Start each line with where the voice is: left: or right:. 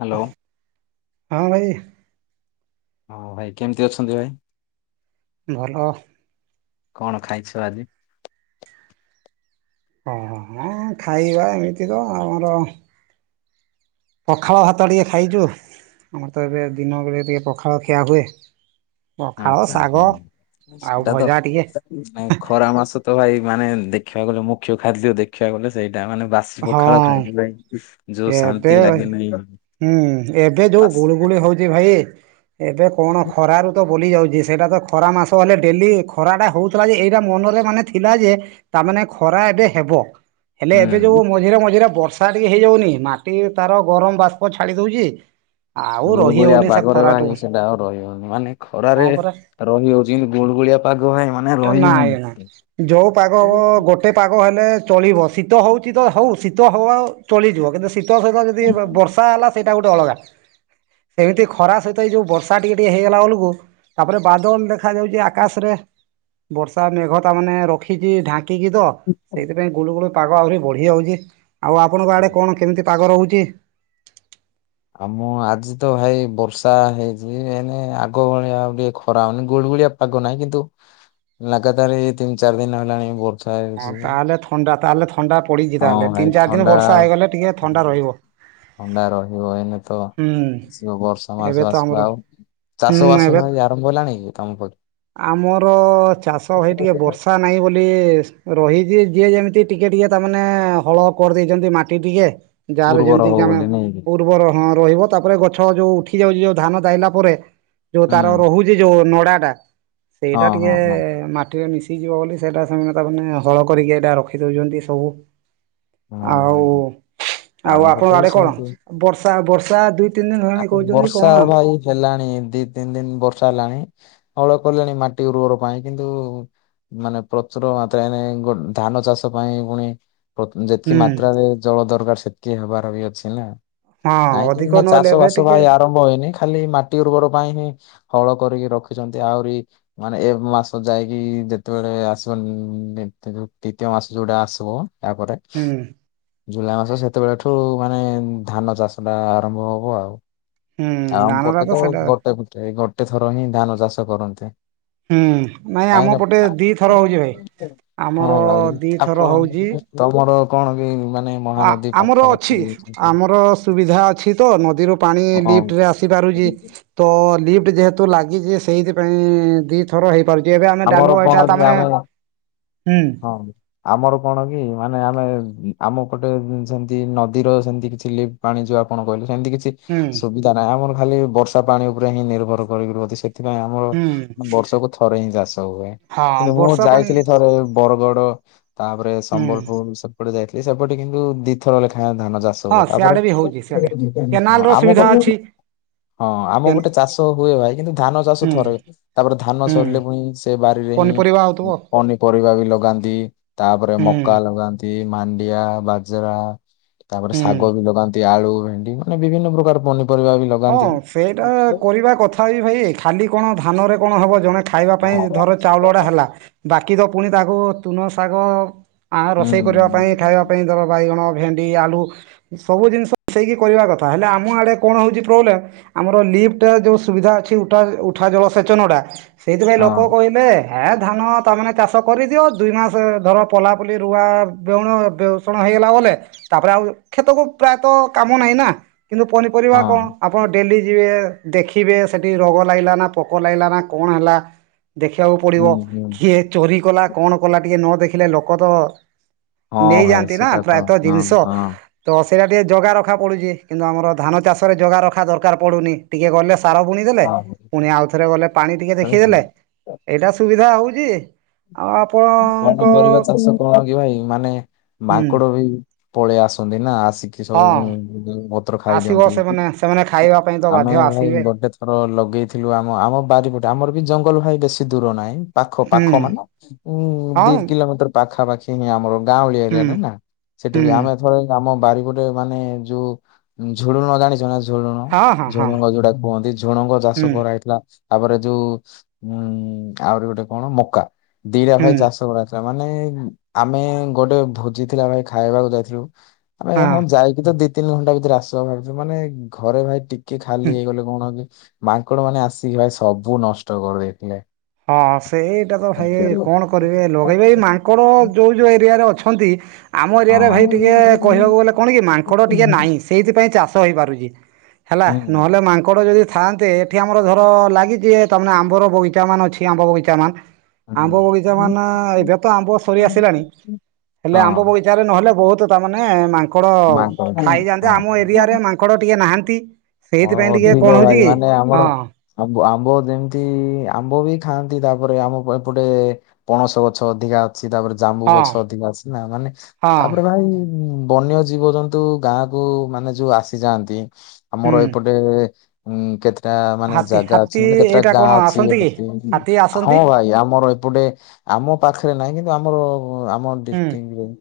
left: Hello
right: ହଁ ଭାଇ।
left: ହଁ ଭାଇ କେମିତି ଅଛନ୍ତି ଭାଇ?
right: ଭଲ।
left: କଣ ଖାଇଛ ଆଜି?
right: ହଁ ଖାଇବା ଏମିତି ର ଆମର ପଖାଳ ଭାତ ଟିକେ ଖାଇଛୁ, ଆମର ତ ଏବେ ଦିନବେଳେ ଟିକେ ପଖାଳ ଖିଆ ହୁଏ। ପଖାଳ
left: ଆଚ୍ଛା
right: ଶାଗ, ଆଉ ଭଜା ଟିକେ।
left: ନାଇ ଖରା ମାସ ତ ଭାଇ ମାନେ ଦେଖିବାକୁ ଗଲେ ମୁଖ୍ୟ ଖାଦ୍ୟ ଦେଖିବାକୁ ଗଲେ ସେଇଟା ମାନେ ବା ବାସି
right: ହଁ
left: ପଖାଳ ଖାଇଲି ଭାଇ ଯୋଉ
right: ଏବେ
left: ଶାନ୍ତି
right: ଭାଇ,
left: ଲାଗେ ନାହିଁ
right: ହୁଁ ଏବେ ଯୋଉ
left: ବାସି
right: ଗୁଳୁଗୁଳି ହଉଛି ଭାଇ ଏବେ କଣ ଖରାରୁ ତ ବୁଲି ଯାଉଛି, ସେଇଟା ତ ଖରା ମାସ ହେଲେ ଡେଲି ଖରାଟା ହଉଥିଲା ଯେ ଏଇଟା ମନରେ ମାନେ ଥିଲା ଯେ ତା ମାନେ ଖରା ଏବେ ହେବ। ହେଲେ ଏବେ ଯୋଉ
left: ହୁଁ
right: ମଝିରେ ମଝିରେ ବର୍ଷା ଟିକେ ହେଇଯାଉନି ମାଟି ତାର ଗରମ ବାଷ୍ପ ଛାଡି ଦଉଛି। ଆଉ
left: ଗୁଳ
right: ରହି
left: ଗୁଳିଆ
right: ହଉନି ସେ
left: ପାଗରେ ବା
right: ଖରାଠୁ
left: ହେ ସେଟା ଆଉ ରହିିବନି ମାନେ
right: ହଁ
left: ଖରାରେ
right: ପରା
left: ରହିହଉଛି କିନ୍ତୁ ଗୁଳ ଗୁଳିଆ ପାଗ ଭାଇ ମାନେ
right: ନାଇଁ ନାଇଁ
left: ରହିହଉନି।
right: ଯୋଉ ପାଗ ଗୋଟେ ପାଗ ହେଲେ ଚଳିବ ଶୀତ ହଉଛି ତ ହଉ ଶୀତ ହଉ ଚଳିଯିବ କିନ୍ତୁ ଶୀତ ସହିତ ଯଦି ବର୍ଷା ହେଲା ସେଇଟା ଗୋଟେ ଅଲଗା। ସେଇଠି ଖରା ସହିତ ଏଇ ଯୋଉ ବର୍ଷା ଟିକେ ଟିକେ ହେଇଗଲା ବେଳକୁ ତାପରେ ବାଦଲ ଦେଖାଯାଉଛି ଆକାଶରେ, ବର୍ଷା ମେଘ ତା ମାନେ ରଖିଛି ଢାଙ୍କ କି ତ ସେଇଥିପାଇଁ ଗୁଳୁ ଗୁଳୁ ପାଗ ଆହୁରି ବଢିଯାଉଛି ଆଉ ଆପଣଙ୍କ ଆଡେ କଣ କେମତି ପାଗ ରହୁଛି?
left: ଆଉ ମୁଁ ଆଜି ତ ଭାଇ ବର୍ଷା ହେଇଚି ଏଇନେ ଆଗ ଭଳିଆ ଆଉ ଟିକେ ଖରା ହଉନି ଗୁଳି ଗୁଳିଆ ପାଗ ନାହିଁ କିନ୍ତୁ ଲାଗାତାର ଏଇ ତିନି ଚାରି ଦିନ ହେଲାଣି ଭୋଉତ୍
right: ହଁ ତାହେଲେ ଥଣ୍ଡା ତାହେଲେ ଥଣ୍ଡା ପଡିଛି ତାହେଲେ
left: ହଁ ଭାଇ
right: ତିନି ଚାରି ଦିନି
left: ଥଣ୍ଡା
right: ବର୍ଷା ହେଇଗଲେ ଟିକେ ଥଣ୍ଡା ରହିବ।
left: ଥଣ୍ଡା ରହିବ ଏଇନେ ତ
right: ହୁଁ
left: ଆସିବ ବର୍ଷା
right: ଏବେ
left: ମାସ
right: ତ ଆମର
left: ଆସିବ ଆଉ।
right: ହୁଁ
left: ଚାଷ ବାସ
right: ଏବେ
left: ଭାଇ ଆରମ୍ଭ ହେଲାଣି କି ତମ ପ
right: ଆମର ଚାଷ ଭାଇ ଟିକେ ବର୍ ଥା ନାହିଁ ବୋଲି ସ୍ ରହିଛି ଯିଏ ଯେମିତି ଟିକେ ଟିକେ ତାମାନେ ହଳ କରିଦେଇଛନ୍ତି ମାଟି ଟିକେ। ଯାହାର
left: ଉର୍ବର ହବ
right: ଯେମିତିକିି ଆମେ
left: ବୋଲି ନାଇଁ କି
right: ଉର୍ବର ହଁ ରହିବ ତାପରେ ଗଛ ଯୋଉ ଉଠି ଯାଉଚି ଯୋଉ ଧାନ ଦାଇଲା ପରେ ଯୋଉ
left: ହୁଁ
right: ତାର ରହୁଛି ଯୋଉ ନଡାଟା ସେଇଟା
left: ହଁ
right: ଟିକେ
left: ହଁ ହଁ।
right: ମାଟିରେ ମିଶି ତି ଯିବ ବୋଲି ସେଇଟା ସେମାନେ ତାକୁ ମାନେ ହଳ କରିକି ଏଇଟା ରଖିଦଉଛନ୍ତି ସବୁ
left: ହଁ
right: ଆଉ
left: [unintelligible]
right: ଆଉ
left: ଆମ
right: ଆପଣଙ୍କ
left: ପଟେ ବି
right: ଆଡେ କଣ
left: ସେମତି
right: ବର୍ଷା ବର୍ଷା ଦୁଇ ତିନି ଦିନ ହେଲାଣି
left: ଆଗୁକୁ
right: କହୁଛନ୍ତି
left: ବର୍ଷା
right: କଣ?
left: ଏ ଭାଇ ହେଲାଣି ଦି ତିନି ଦିନ ବର୍ଷା ହେଲାଣି ହଳ କଲେଣି ମାଟି ଉର୍ବର ପାଇଁ କିନ୍ତୁ ମାନେ ପ୍ରଚୁର ମାତ୍ରାରେ ଗୋ ଧାନ ଚାଷ ପାଇଁ ପୁଣି ଯେତକି
right: ହୁଁ
left: ମାତ୍ରାରେ ଜଳ ଦରକାର ସେତକି ହବାର ବି ଅଛି ନା।
right: ହଁ
left: ନାଇଁ
right: ଅଧିକ
left: ଏଇନା
right: ନହେଲେ
left: ଚାଷ
right: ଏବେ
left: ବାସ
right: ଟିକେ
left: ଭାଇ ଆରମ୍ଭ ହେଇନି ଖାଲି ମାଟି ଉର୍ବର ପାଇଁ ହିଁ ହଳ କରିକି ରଖିଛନ୍ତି ଆଉରି ମାନେ ଏ ମାସ ଯାଇକି ଯେତେବେଳେ ଆସିବ ଉଁ ଦିତୀ ଦି ଦିତୀୟ ମାସ ଯୋଉଟା ଆସିବ ତାପରେ
right: ହୁଁ।
left: ଜୁଲାଇ ମାସ ସେତେବେଳେ ଠୁ ମାନେ ଧାନ ଚାଷଟା ଆରମ୍ଭ ହବ ଆଉ।
right: ହୁଁ
left: ଆଉ ଆମ
right: ଧାନଟା
left: ପଟେ ତ
right: ସେଇଟା
left: ଗୋଟେ ପୁଟେ ଗୋଟେ ଥର ହିଁ ଧାନ ଚାଷ କରନ୍ତି।
right: ହୁଁ ନାଇଁ
left: କାହିଁକି
right: ଆମ
left: ନା
right: ପଟେ ଦିଥର ହଉଚି ଭାଇ
left: ପା- ହଁ
right: ଆମର
left: ଭାଇ
right: ଦିଥର
left: ଆପଣ
right: ହଉଚି।
left: ତମର କଣ କିନ୍ତି ମାନେ
right: ଆ
left: ମହାନଦୀ
right: ଆମର
left: ପାଖାପାଖି
right: ଅଛି
left: ଅଛନ୍ତି।
right: ଆମର ସୁବିଧା ଅଛି ତ ନଦୀରୁ ପାଣି
left: ହଁ
right: ଲିଫ୍ଟରେ ଆସିପାରୁଚି। ତ ଲିଫ୍ଟ ଯେହେତୁ ଲାଗିଚି ସେଇଥିପାଇଁ ଦି ଥ ଥର ହେଇପାରୁଚି ଏବେ ଆମେ
left: ଆମର
right: ଡାଲୁ
left: କଣ
right: ଏଇଟା
left: କି
right: ତା ମାନେ
left: ଆମେ
right: ହୁଁ।
left: ହଁ। ଆମର କଣ କି ମାନେ ଆମେ ଉଁ ଆମପଟେ ଉଁ ସେମତି ନଦୀର ସେମତି କିଛି ଲିବ୍ ପାଣି ଯୋଉ ଆପଣ କହିଲେ ସେମତି କିଛି
right: ହୁଁ
left: ସୁବିଧା ନାହିଁ ଆମର ଖାଲି ବର୍ଷା ପାଣି ଉପରେ ହିଁ ନିର୍ଭର କରିକି ରୁହନ୍ତି ସେ ଥିପାଇଁ ଆମର ମାନେ
right: ହୁଁ
left: ବର୍ଷକୁ ଥରେ ହିଁ ଚାଷ ହୁଏ
right: ହଁ
left: କିନ୍ତୁ ମୁଁ
right: ବର୍ଷା ପାଣି
left: ଯାଇଥିଲି ଥରେ ବରଗଡ ତାପରେ
right: ହୁଁ
left: ସମ୍ବଲପୁର ସେପଟେ ଯାଇଥିଲି ସେପଟେ କିନ୍ତୁ ଦିଥର ଲେଖାଁୟ ଧାନ ଚା ଷ
right: ହଁ
left: ହୁଏ
right: ସିଆଡେ
left: ତାପରେ
right: ବି
left: [inaudible]
right: ହଉଛି ସିଆଡେ କେନାଲ
left: ହଁ
right: ର
left: ଆମ
right: ସୁବିଧା
left: ପ
right: ଅଛି
left: ହଁ ଆମ ଗୋଟେ
right: ହୁଁ
left: ଚାଷ ହୁଏ ଭାଇ କିନ୍ତୁ ଧାନ ଚାଷ ଥରେ ହୁଏ ତାପରେ ଧାନ
right: ହୁଁ
left: ସରିଲେ ପୁଣି ସେ ବାରିରେ ହିଁ
right: ପନିପରିବା
left: ଉଁ
right: ହଉଥିବ
left: ପନିପରିବା ବି ଲଗାନ୍ତି ତାପରେ
right: ହୁଁ
left: ମକା ଲଗାନ୍ତି ମାଣ୍ଡିଆ ବାଜେରା ତାପରେ
right: ହୁଁ
left: ଶାଗ ବି ଲଗାନ୍ତି ଆଳୁ ଭେଣ୍ଡି ମାନେ ବିଭିନ୍ନ ପ୍ରକାର ପନିପରିବା ବି ଲ
right: ହଁ ସେଇଟା କରିବା କଥା ବି ଭାଇ ଖାଲି କଣ ଧାନରେ କଣ ହବ ଜଣେ ଖାଇବା
left: ହଁ
right: ପାଇଁ ଧର ଚାଉଳଟା ହେଲା ବାକି ତ ପୁଣି ତାକୁ ତୁନ ଶାଗ ଆଁ
left: ହୁଁ
right: ରୋଷେଇ କରିବା ପାଇଁ ଖାଇବା ପାଇଁ ଦବ ବାଇଗଣ ଭେଣ୍ଡି ଆଳୁ ସବୁ ଜିନିଷ ମିଶେଇକି କରିବା କଥା ହେଲେ ଆମ ଆଡେ କଣ ହଉଚି ପ୍ରୋବଲେ ଆମର ଲିପ୍ଟଟା ଯୋଉ ସୁବିଧା ଅଛି ଉଠା ଉଠା ଜଳସେଚନଟା ସେଇଥିପାଇଁ ଲୋକ
left: ହଁ
right: କହି ଲେ ହେ ଧାନ ତା ମାନେ ଚାଷ କରିଦିଅ ଦୁଇ ମାସ ଧର ପଲାପୁଲି ରୁଆ ବେଉଣ ବେଉ ଷଣ ହେଇଗଲା ବଲେ ତାପରେ ଆଉ କ୍ଷେତକୁ ପ୍ରାୟତଃ କାମ ନାହିଁ ନା କିନ୍ତୁ ପନିପରିବା
left: ହଁ
right: କଣ ଆପଣ ଡ଼େଲି ଯିବେ ଦେଖିବେ ସେଠି ରୋଗ ଲାଗିଲା ନା ପୋକ ଲାଗିଲାନା କଣ ହେଲା? ଦେଖିବାକୁ
left: ହୁଁ
right: ପଡ଼ିବ
left: ହୁଁ
right: କିଏ ଚୋରି କଲା କଣ କଲା ଟିକେ ନ ଦେଖିଲେ ଲୋକ ତ
left: ହଁ ଭାଇ
right: ନେଇଯାଆନ୍ତି ନା
left: ସେଟା ତ
right: ପ୍ରାୟତଃ
left: ହଁ
right: ଜିନିଷ। ତ ସେଇଟା ଟିକେ ଜଗା ରଖା ପଡ଼ୁଛି କିନ୍ତୁ ଆମର ଧାନ ଚାଷରେ ଜଗା ରଖା ଦରକାର ପଡ଼ୁନି ଟିକେ ଗଲେ ସାର ବୁଣି ଦେଲେ
left: ହଁ
right: ପୁଣି ଆଉଥରେ ଗଲେ ପାଣି ଟିକେ
left: ହଁ
right: ଦେଖିଦେଲେ। ଏଇଟା ସୁବିଧା ହଉଛି ଆଉ ଆପଣଙ୍କ
left: ପନପରିବା ଚାଷ କଣ କି ଭାଇ ମାନେ
right: ହୁଁ
left: ମାଙ୍କଡ ବି ପଳେଇ ଆସନ୍ତି ନା ଆସିକି
right: ହଁ
left: ସବୁ ପତ୍ର
right: ଆସିବ
left: ଖାଇଦିଅନ୍ତି
right: ସେମାନେ ସେମାନେ ଖାଇବା ପାଇଁ ତ
left: ଆମେ
right: ବାଧ୍ୟ
left: ଭାଇ
right: ଆସିବେ
left: ତ୍ର ଲଗେଇଥିଲୁ ଆମ ଆମ ବାରିପଟେ ଆମର ବି ଜଙ୍ଗଲ ଭାଇ ବେଶୀ ଦୂର ନାହିଁ। ପାଖ
right: ହୁଁ
left: ପାଖ ମାନ ଉ
right: ହଁ
left: ଦି କିଲୋମିଟର ପାଖାପାଖି ହିଁ ଆମର ଗାଁଉଳି
right: ହୁଁ
left: ଏରିଆଟା ନା
right: ହୁଁ
left: ସେଠି ଆମେ ଆମ ବାରିପଟେ ମାନେ ଯୋଉ ଝୁଡୁଣ ଜାଣିଛ ନା ଝୁଳଣ
right: ହଁ ହଁ ହଁ
left: ଝୁଣଙ୍ଗ ଯୋଉଟା କୁହନ୍ତି ଝୁଣଙ୍ଗ ଚାଷ
right: ହୁଁ
left: କରାହେଇଥିଲା। ତାପରେ ଯୋଉ ଉଁ ଆହୁରି ଗୋଟେ କଣ ମକା ଦିଟା
right: ହୁଁ
left: ଭାଇ ଚାଷ କର ତା ମାନେ ଆମେ ଗୋଟେ ଭୋଜି ଥିଲା ଭାଇ ଖାଇବାକୁ ଯାଇଥିଲୁ। ଆମେ ହଁ ଯାଇକି ତ ଦି ତିନି ଘଣ୍ଟା ଭିତରେ ଆସିବା ଭାବିଛ ମାନେ ଘରେ ଭାଇ ଟି କିଏ ଖାଲି
right: ହୁଁ
left: ହେଇଗଲେ କଣ କି ମାଙ୍କଡ଼ ମାନେ ଆସିକି ଭାଇ ସବୁ ନଷ୍ଟ କରିଦେଇଥିଲେ।
right: ହଁ ହଁ ସେଇଟା ତ ଭାଇ କଣ କରିବି ଲଗେଇବେ ମାଙ୍କଡ଼ ଯୋଉ ଯଉ ଏରିଆରେ ଅଛନ୍ତି ଆମ ଏରିଆରେ ଭାଇ
left: ହଁ
right: ଟିକିଏ କହିବାକୁ ଗଲେ କଣ କି ମାଙ୍କଡ଼ ଟିକଏ ନାହିଁ ସେଇଥିପାଇଁ ଚାଷ ହେଇପାରୁଛି। ହେଲା
left: ହୁଁ
right: ନହେଲେ ମାଙ୍କଡ଼ ଯଦି ଥାଆନ୍ତେ ଏଠି ଆମର ଧର ଲାଗିଛି ତା ଆମ୍ବର ବଗିଚା ମାନ ଅଛି। ଆମ୍ବ ବଗିଚା ମାନ୍
left: ହୁଁ
right: ଆମ୍ବ ବଗିଚା ମାନେ ଏବେ ତ ଆମ୍ବ ସରି ଆସିଲାଣି ହେଲେ
left: ହଁ
right: ଆମ୍ବ ବଗି ଜାରେ ନହେଲେ ବହୁତ ତାମାନେ ମାଙ୍କଡ଼
left: ମାଙ୍କଡ
right: ଖାଇଯାନ୍ତି ଆମ
left: ହଁ।
right: ଏରିଆରେ ମାଙ୍କ୍ ଙ୍କଡ଼ ଟିକେ ନାହାନ୍ତି
left: ହଁ
right: ସେଇଥିପାଇଁ ଟିକେ
left: ଅଧିକ
right: କଣ
left: ଭାଇ
right: ହଉଛି କି
left: ମାନେ ଆମର
right: ହଁ।
left: ଆମ୍ବ ଆମ୍ବ ଯେମିତି ଆମ୍ବ ବି ଖାଆନ୍ତି ତାପରେ ଆମ ଏପଟେ। ପଣସ ଗଛ ଅଧିକା ଅଛି ତାପରେ ଜାମ୍ବୁ
right: ହଁ
left: ଗଛ ଅଧିକା ଅଛି ନା ମାନେ
right: ହଁ
left: ତାପରେ ଭାଇ ବନ୍ୟ ଜୀବଜନ୍ତୁ ଗାଁ କୁ ମାନେ ଯୋଉ ଆସିଯାଆନ୍ତି ଆମର
right: ହୁଁ।
left: ଏପ ଟେ ଉଁ କେତେ ଟା ମାନେ
right: ହାତୀ
left: ଜାଗା
right: ହାତୀ
left: ଅଛି ମାନେ କେତେଟା
right: ଏଇଟା କଣ
left: ଗାଁ ଅଛି
right: ଆସନ୍ତି କି ହାତୀ
left: ହଁ
right: ଆସନ୍ତି
left: ଭାଇ ଆମର ଏପଟେ ଆମ ପାଖରେ ନାହିଁ କିନ୍ତୁ ଆମର ଆମ
right: ହୁଁ
left: ଡ଼ିଷ୍ଟ୍ରିକଟ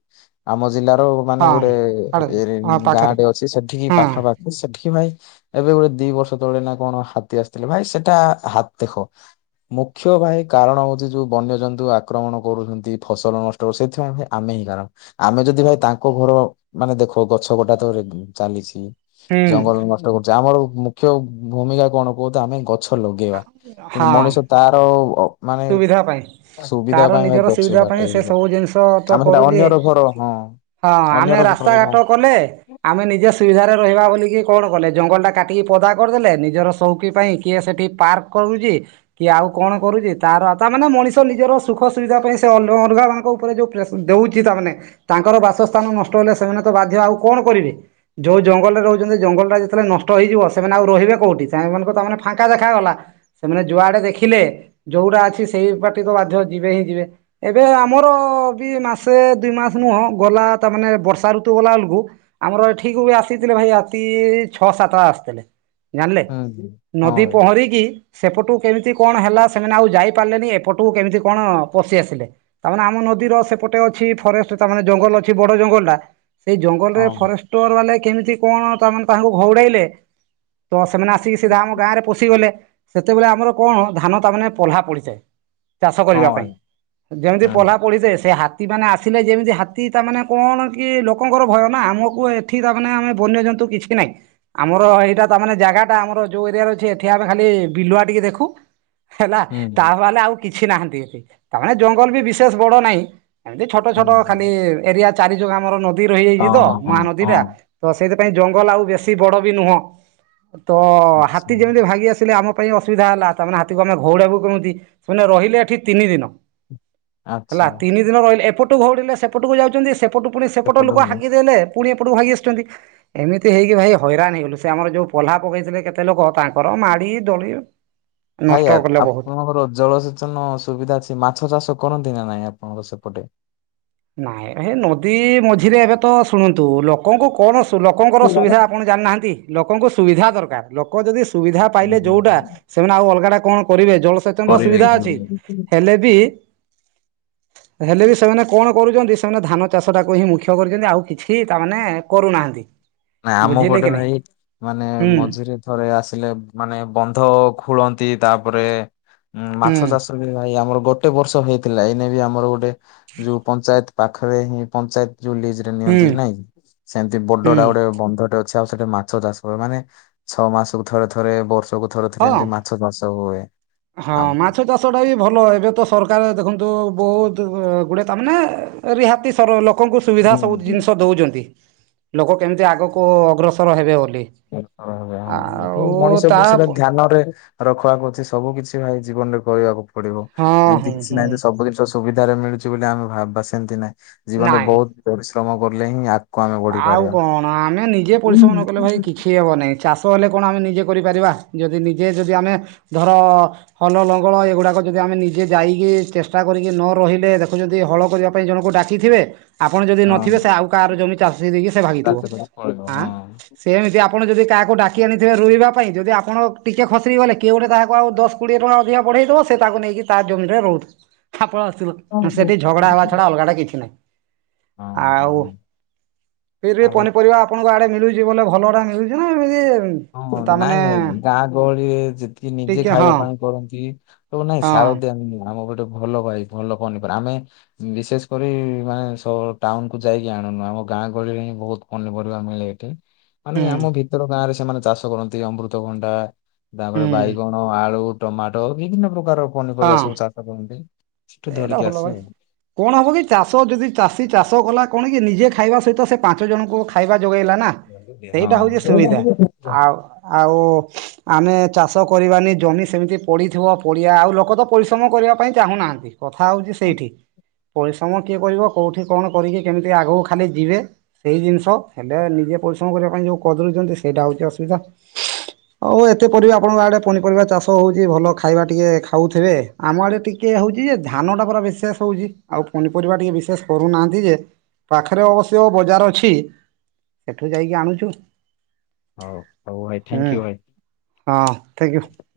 left: ଆମ ଜିଲ୍ଲାର ମାନେ
right: ହଁ
left: ଗୋଟେ
right: ଛାଡ଼ନ୍ତୁ
left: ଏରେ
right: ହଁ
left: ଗାଁ
right: ପାଖରେ
left: ଟେ ଅଛି ସେଠିକି
right: ହଁ
left: ପାଖାପାଖି ସେଠି ଖି ଭାଇ ଏବେ ଗୋଟେ ଦି ବର୍ଷ ତଳେ ନା କଣ ହାତୀ ଆସିଥିଲେ ଭାଇ ସେଟା ହାତ ଦେଖ ମୁଖ୍ୟ ଭାଇ କାରଣ ହଉଛି ଯୋଉ ବନ୍ୟଜନ୍ତୁ ଆକ୍ରମଣ କରୁଛନ୍ତି ଫସଲ ନଷ୍ ଟ ସେଥିପାଇଁ ଭାଇ ଆମେ ହିଁ କାରଣ। ଆମେ ଯଦି ଭାଇ ତାଙ୍କ ଘର ମାନେ ଦେଖ ଗଛ କଟା ତ ଚାଲିଛି।
right: ହୁଁ
left: ଜଙ୍ଗଲ ନଷ୍ଟ କରୁଛେ ଆମର ମୁଖ୍ୟ ଭୂମିକା କଣ କୁହ ତ ଆମେ ଗ ଛ ଲଗେଇବା କିନ୍ତୁ
right: ହଁ
left: ମଣିଷ ତାର ଅ ମାନେ
right: ସୁବିଧା ପାଇଁ
left: ସୁବିଧା
right: ତାର
left: ପାଇଁ
right: ନିଜର
left: ଅଛ
right: ସୁବିଧା ପାଇଁ
left: କାଟଇ
right: ସେ ସବୁ ଜିନିଷ ତ
left: ଆମେ ହେଟା
right: କରୁଛି
left: ଅନ୍ୟର ଘର ହଁ।
right: ହଁ ଆମେ
left: ଅନ୍ୟର
right: ରାସ୍ତା
left: ଘର ହଁ
right: ଘାଟ କଲେ। ଆମେ ନିଜେ ସୁବିଧାରେ ରହିବା ବୋଲିକି କଣ କଲେ ଜଙ୍ଗଲଟା କାଟିକି ପଦା କରିଦେଲେ ନିଜର ସଉକି ପାଇଁ କିଏ ସେଠି ପାର୍କ କରୁଛି। କି ଆଉ କଣ କରୁଛି ତାର ତା ମାନେ ମଣିଷ ନିଜର ସୁଖ ସୁବିଧା ପାଇଁ ସେ ଅନ ଅଲଗା ମାନଙ୍କ ଉପରେ ଯୋଉ ପ୍ର ଦେଉଛି ତାମାନେ ତାଙ୍କର ବାସସ୍ଥାନ ନଷ୍ଟ ହେଲେ ସେମାନେ ତ ବାଧ୍ୟ ଆଉ କଣ କରିବେ? ଯୋଉ ଜଙ୍ଗଲରେ ରହୁଛନ୍ତି ଜଙ୍ଗଲ ଟା ଯେତେବେଳେ ନଷ୍ଟ ହେଇଯିବ ସେମାନେ ଆଉ ରହିବେ କୋଉଠି ସେମାନଙ୍କୁ ତ ତାମାନେ ଫାଙ୍କା ଦେଖା ଗଲା। ସେମାନେ ଯୁଆଡ଼େ ଦେଖିଲେ ଯୋଉଟା ଅଛି ସେଇ ପାଟି ତ ବାଧ୍ୟ ଯିବେ ହିଁ ଯିବେ। ଏବେ ଆମର ବି ମାସେ ଦୁଇ ମାସ ନୁହଁ ଗଲା ତା ମାନେ ବର୍ଷା ଋତୁ ଗଲା ବେଳକୁ। ଆମର ଏଠିକ ବି ଆସିଥିଲେ ଭାଇ ରାତି ଛଅ ସାତଟା ଆସିଥିଲେ। ଜାଣିଲେ
left: ହୁଁ
right: ନଦୀ
left: ହଁ ଭାଇ
right: ପହଁରିକି- ସେପଟକୁ କେମିତି କଣ ହେଲା ସେମାନେ ଆଉ ଯାଇ ପାରିଲେନି। ଏପଟକୁ କେମିତି କଣ ପଶି ଆସିଲେ? ତାମାନେ ଆମ ନଦୀର ସେପଟେ ଅଛି ଫରେଷ୍ଟ ତାମାନେ ଜଙ୍ଗଲ ଅଛି ବଡ ଜଙ୍ଗଲ ଟା। ସେଇ ଜଙ୍ଗଲରେ
left: ହଁ
right: ଫରେଷ୍ଟର ବାଲେ କେମିତି କଣ ତାମାନେ ତାଙ୍କୁ ଘଉଡାଇଲେ? ତ ସେମାନେ ଆସିକି ସିଧା ଆମ ଗାଁରେ ପଶିଗଲେ। ସେତେବେଳେ ଆମର କଣ ଧାନ ତାମାନେେ ପହ୍ଲା ପଡିଯାଏ ଚାଷ
left: ହଁ
right: କରିବା ପାଇଁ।
left: ଭାଇ
right: ଯେମିତି
left: ହୁଁ
right: ପହ ପଡ଼ିଯାଏ ସେ ହାତ- ହାତୀ ମମାନେେ ଆସିଲେ ଯେମିତି ହାତୀ ତାମାନେେ କଣ କି ଲୋକଙ୍କର ଭୟ ନା? ଆମକୁ ଏଠି ତାମାନେେ ଆମେ ବନ୍ୟଜନ୍ତୁ କିଛି ନାଇଁ। ଆମର ଏଇଟା ତ ମାନେ ଜାଗା ଟା ଆମର ଯୋଉ ଏରିଆ ର ଅଛି ଏଠି ଆମେ ଖାଲି ବିଲୁଆ ଟିକେ ଦେଖୁ ହେଲା
left: ହୁଁ
right: ତାହଲେ ଆଉ କିଛି ନାହାନ୍ତି ଏଠି। ତାମାନେେ ଜଙ୍ଗଲ ବି ବିଶେଷ ବଡ ନାହିଁ ଏମତି ଛୋଟ
left: ହୁଁ
right: ଛୋଟ
left: ହୁଁ
right: ଖାଲି ଏରିଆ- ଚାରି ଜଙ୍କ ଆମର ନଦୀ
left: ହଁ
right: ରହିଯାଇଛି ତ
left: ହଁ ହଁ
right: ମହାନଦୀ ଟା।
left: ହଁ
right: ତ ସେଇଥିପାଇଁ ଜଙ୍ଗଲ ଆଉ ବେଶୀ ବଡ ବି ନୁହଁ। ତ
left: ଆଚ୍ଛା
right: ହାତୀ ଯେମିତି ଭାାଗି ଆସିଲେ ଆମ- ପାଇଁ ଅସୁବିଧା ହେଲା। ତାମାନେ ହାତକୁ ଆମେ ଘଉଡାକୁ କେମିତି? ସେମାନେ ରହିଲେ ଏଠି ତିନି ଦିନ ହେଲା।
left: ଆଚ୍ଛା
right: ତିନି ଦିନ ରହିଲେ ଏପଟକୁ ଘଉଡ଼ିଲେ ସେପଟକୁ ଯାଉଛନ୍ତି ସେପଟୁ ପୁଣି ସେପଟ ଲୋକ ହାକିଦ ଦେଲେ। ପୁଣି ଏପଟକୁ ଭାଗୀ ଆସିୁଛନ୍ତି। ଏମିତି ହେଇକି ଭାଇ ହଇରାଣ ହେଇଗଲୁ ସେ ଆମର ଯୋଉ ପୋହ୍ଲା ପକେଇଥିଲେ କେତେ ଲୋକ ତାଙ୍କର ମାଡି ଦଳୀୟ।
left: ଭାଇା ଆପଣଙ୍କର ଜଳସେଚନ ସୁବିଧା ଅଛି ମାଛ ଚାଷ କରନ୍ତି ନା ନାଇଁ ଆପଣଙ୍କର ସେପଟେ।
right: ନାଇଁ ଏଇ ନଦୀ ମଝିରେ ଏବେ ତ ଶୁଣନ୍ତୁ ଲୋକଙ୍କୁ କଣ ଲୋକଙ୍କର ସୁବିଧା? ଆପଣ ଜାଣିନାହାନ୍ତି। ଲୋକଙ୍କୁ ସୁବିଧା ଦରକାର ଲୋକ ଯଦି ସୁବିଧା ପାଇଲେ ଯୋଉଟା। ସେମାନେ ଆଉ ଅଲଗା ଟା କଣ କରିବେ? ଜଳସେଚନ ର
left: କରିବେ
right: ସୁବିଧା ଅଛି
left: କି?
right: ହେଲେ ବି ହେଲେ ବି ସେମାନେ କଣ କରୁଛନ୍ତି? ସେମାନେ ଧାନ ଚାଷଟାକୁ ହିଁ ମୁଖ୍ୟ କରିଛନ୍ତି ଆଉ କିଛି ତାମାନେ କରୁନାହାନ୍ତି।
left: ନା ଆମ
right: ବୁଝିଲେ
left: ପଟେ
right: କି ନାଇଁ
left: ଭାଇ ମାନେ
right: ହୁଁ
left: ମଝିରେ ରେ ଆସିଲେ ମାନେ ବନ୍ଧ ଖୋଳନ୍ତି, ତାପରେ
right: ହୁଁ
left: ମାଛ ଚାଷ। ଭାଇ ଆମର ଗୋଟେ ବର୍ଷ ହେଇଥିଲା। ଏଇନେ ବି ଆମର ଗୋଟେ ଯୋଉ ପଞ୍ଚାୟତ ପାଖରେ ହିଁ ପଞ୍ଚାୟତ ଯୋଉ ଲିଜରେ
right: ହୁଁ
left: ନିଅନ୍ତି ନାଇଁ। ସେମିତି
right: ହୁଁ
left: ବଡଟା ଗୋଟେ ବନ୍ଧଟେ ଅଛି ଆଉ ସେଠି ମାଛ ଚାଷ କ ମାନେ, ଛଅ ମାସ କକୁ ଥରେ ଥରେ ବର୍ଷକୁ ଥରେ ଥରେ
right: ହଁ
left: ଏମତି ମାଛ- ଚାଷ ହୁଏ।
right: ହଁ
left: ଆଉ
right: ମାଛ ତ- ଟି ଭଲ। ଏବେ ସରକାର ଦେଖନ୍ତୁ ବହୁତ ଗୁଡ଼ାଏ ତାମାନେ ରିହାତି ସର ଲୋ- କଙ୍କୁ ସୁବିଧା ସବୁ
left: ହୁଁ
right: ଜିନିଷ ଦଉଛନ୍ତି। ଲୋକ କେମିତି ଆଗକୁ ଅଗ୍ରସର ହେବେ ବୋଲି?
left: ହ
right: ଆଉ ତା
left: ମଣିଷକୁ ସେଇଟା ଧ୍ୟାନରେ। ରଖିବାକୁ ଅଛି ସବୁ କିଛି ଭାଇ ଜୀବନ ରେ କରିବାହକୁ ପଡିବ।
right: ହଁ
left: ଏମିତି
right: ହୁଁ
left: କିଛି
right: ହୁଁ
left: ନାହିଁ ସବୁ ଜିନିଷ ସୁବିଧାରେ ମିଳୁଛି ବୋଲି ଆମେ ଭାବିବା ସେମିତି ନାଇଁ। ଜୀବନରେ
right: ନାଇଁ
left: ବହୁତ ପରିଶ୍ରମ କଲେ ହିଁ- ଆମେ ବଢି
right: ଆଉ
left: ପାରିବା।
right: କଣ ଆମେ ନିଜେ
left: ହଁ
right: ପରିଶ୍ରମ ନ କଲେ ଭାଇ କିଛି- ହେବ ନାହିଁ? ଚାଷ ହେଲେ କଣ ଆମେ ନିଜେ କରିପାରିବା? ଯଦି ନିଜେ ଯଦି ଆମେ ଧର ହଲ ଲଙ୍ଗଳ ଏଗୁଡ଼ାକ ଯଦି ଆମେ ନିଜେ ଯାଇକି ଚେଷ୍ଟା କରିକି ନ ରହିଲେ ଦେଖୁ ଯଦି ହଳ କରିବା- ପାଇଁ ଜଣ ଡାକିଥିବେ। ଆପଣ ଯଦି ନଥିବେ ସେ ଆଉ କାହାର ଜମି ଚାଷୀ ଦେଇକି ସେ ଭାଗିଥିବ
left: ଚାଷ କରି ପଳେଇବ
right: ଆଁ।
left: ହଁ।
right: ସେମିତି ଆପଣ ଯଦି କାହାକୁ ଡାକି ଆଣିଥିବେ ରୋଇବା ପାଇଁ, ଯଦି ଆପଣ ଟିକେ ଖସ ଗଲେ କିଏ ଗୋଟେ କହାକୁ ଆଉ ଦଶ କୋଡ଼ିଏ ଟଙ୍କା ଅଧିକା ବଢ଼େଇଥିବ ତାକୁ ନେଇକି ତା ଜମିରେ ରୋଉ।
left: [unintelligible]
right: ଆପଣ
left: ହଁ
right: ଆସିବ
left: ହଁ
right: ସେଠି ଝଗଡା ହେବା ଛଡା ଅଲଗା ଟା କିଛି ନାହିଁ। ଆଉ ଫ
left: ଭାଇ
right: ପନିପରିବା ଆପଣଙ୍କ ଆଡେ ମିଳୁଛି ବୋଲେ ଭଲଡେ ମିଳୁଛି ନା ଏମିତି।
left: ହଁ,
right: ତାମାନେ
left: ନାଇଁ ଭାଇ ଗାଁ ଗହଳିରେ ଯେତିକି ନିଜେ
right: ଟିକେ ହଁ
left: ଖାଇବା ପାଇଁ କରନ୍ତି। ତ ନାଇଁ
right: ହଁ
left: ସାର ଦିହଁ ଆମର ଗୋଟେ ଭଲ ଭାଇ ଭଲ ପନିପରିବା ଆମେ ବିଶେଷ କରି ମାନେ ସ ଟାଉନକୁୁ ଯାଇକି ଆଣୁନୁ ଆମ ଗାଁ ଗହଳିରେ ହିଁ ବହୁତ ପନିପରିବା ମିଳେ ଏଠି। ମାନେ
right: ହୁଁ
left: ଆମ ଭିତର ଗାଁ ରେ ସେମାନେ ଚାଷ କରନ୍ତି ଅମୃତଭଣ୍ଡା
right: ହୁଁ
left: ତାପରେ ବାଇଗଣ ଆଳୁ ଟମାଟୋ ବିଭିନ୍ନ ପ୍ରକାର ପନିପରିବା
right: ହଁ
left: ସବୁ ଚାଷ କରନ୍ତି। ସେଠୁ
right: ଏଇଟା
left: ଧରିକି
right: ଭଲ
left: ଆସୁ
right: ଭାଇ। କଣ ହବ କି ଚାଷ ଯଦି ଚାଷୀ ଚାଷ କଲା କଣ କି ନିଜେ ଖାଇବା ସହିତ ସେ ପାଞ୍ଚ ଜଣଙ୍କୁ ଖାଇବା ଯୋଗେଇଲା ନା। ସେଇଟା ହଉଛି ସୁବିଧା
left: ହଁ।
right: ଆଉ ଆଉ ଆମେ ଚାଷ କରିବାନି ଜମି ସେମିତି ପଡ଼ିଥିବ ପଡ଼ିଆ ଆଉ ଲୋକ ତ ପରିଶ୍ରମ କରିବା ପାଇଁ ଚାହୁଁନାହାଁନ୍ତି। କଥା ହଉଛି ସେଇଠି ପରିଶ୍ରମ କିଏ କରିବ କୋଉଠି କଣ କରିକି କେମିତି ଆଗକୁ ଖାଲି ଯିବେ। ସେଇ ଜିନିଷ ହେଲେ ନିଜେ ପରିଶ୍ରମ କରିବା ପାଇଁ ଯୋଉ କଦଳୁଛନ୍ତି ସେଇଟା ହଉଛି ଅସୁବିଧା। ହଉ ଏତେ ପରିବା ଆପଣଙ୍କ ଆଡେ ପନିପରିବା ଚାଷ ହଉଛି ଭଲ ଖାଇବା ଟିକେ ଖାଉଥିବେ। ଆମ ଆଡେ ଟିକେ ହଉଛି ଯେ ଧାନଟା ପୁରା ବିଶେଷ ହଉଛି ଆଉ ପନିପରିବା ଟିକେ ବିଶୋଷ କରୁନାହାନ୍ତି ଯେ ପାଖରେ ଅବଶ୍ୟ ବଜାର ଅଛି ସେଠୁ ଯାଇକି ଆଣୁଛୁ।
left: ହଉ ହଉ ଭାଇ ଥ୍ୟାଙ୍କ
right: ହୁଁ
left: ୟୁ
right: ହଁ ଠିକ୍।
left: ଭାଇ।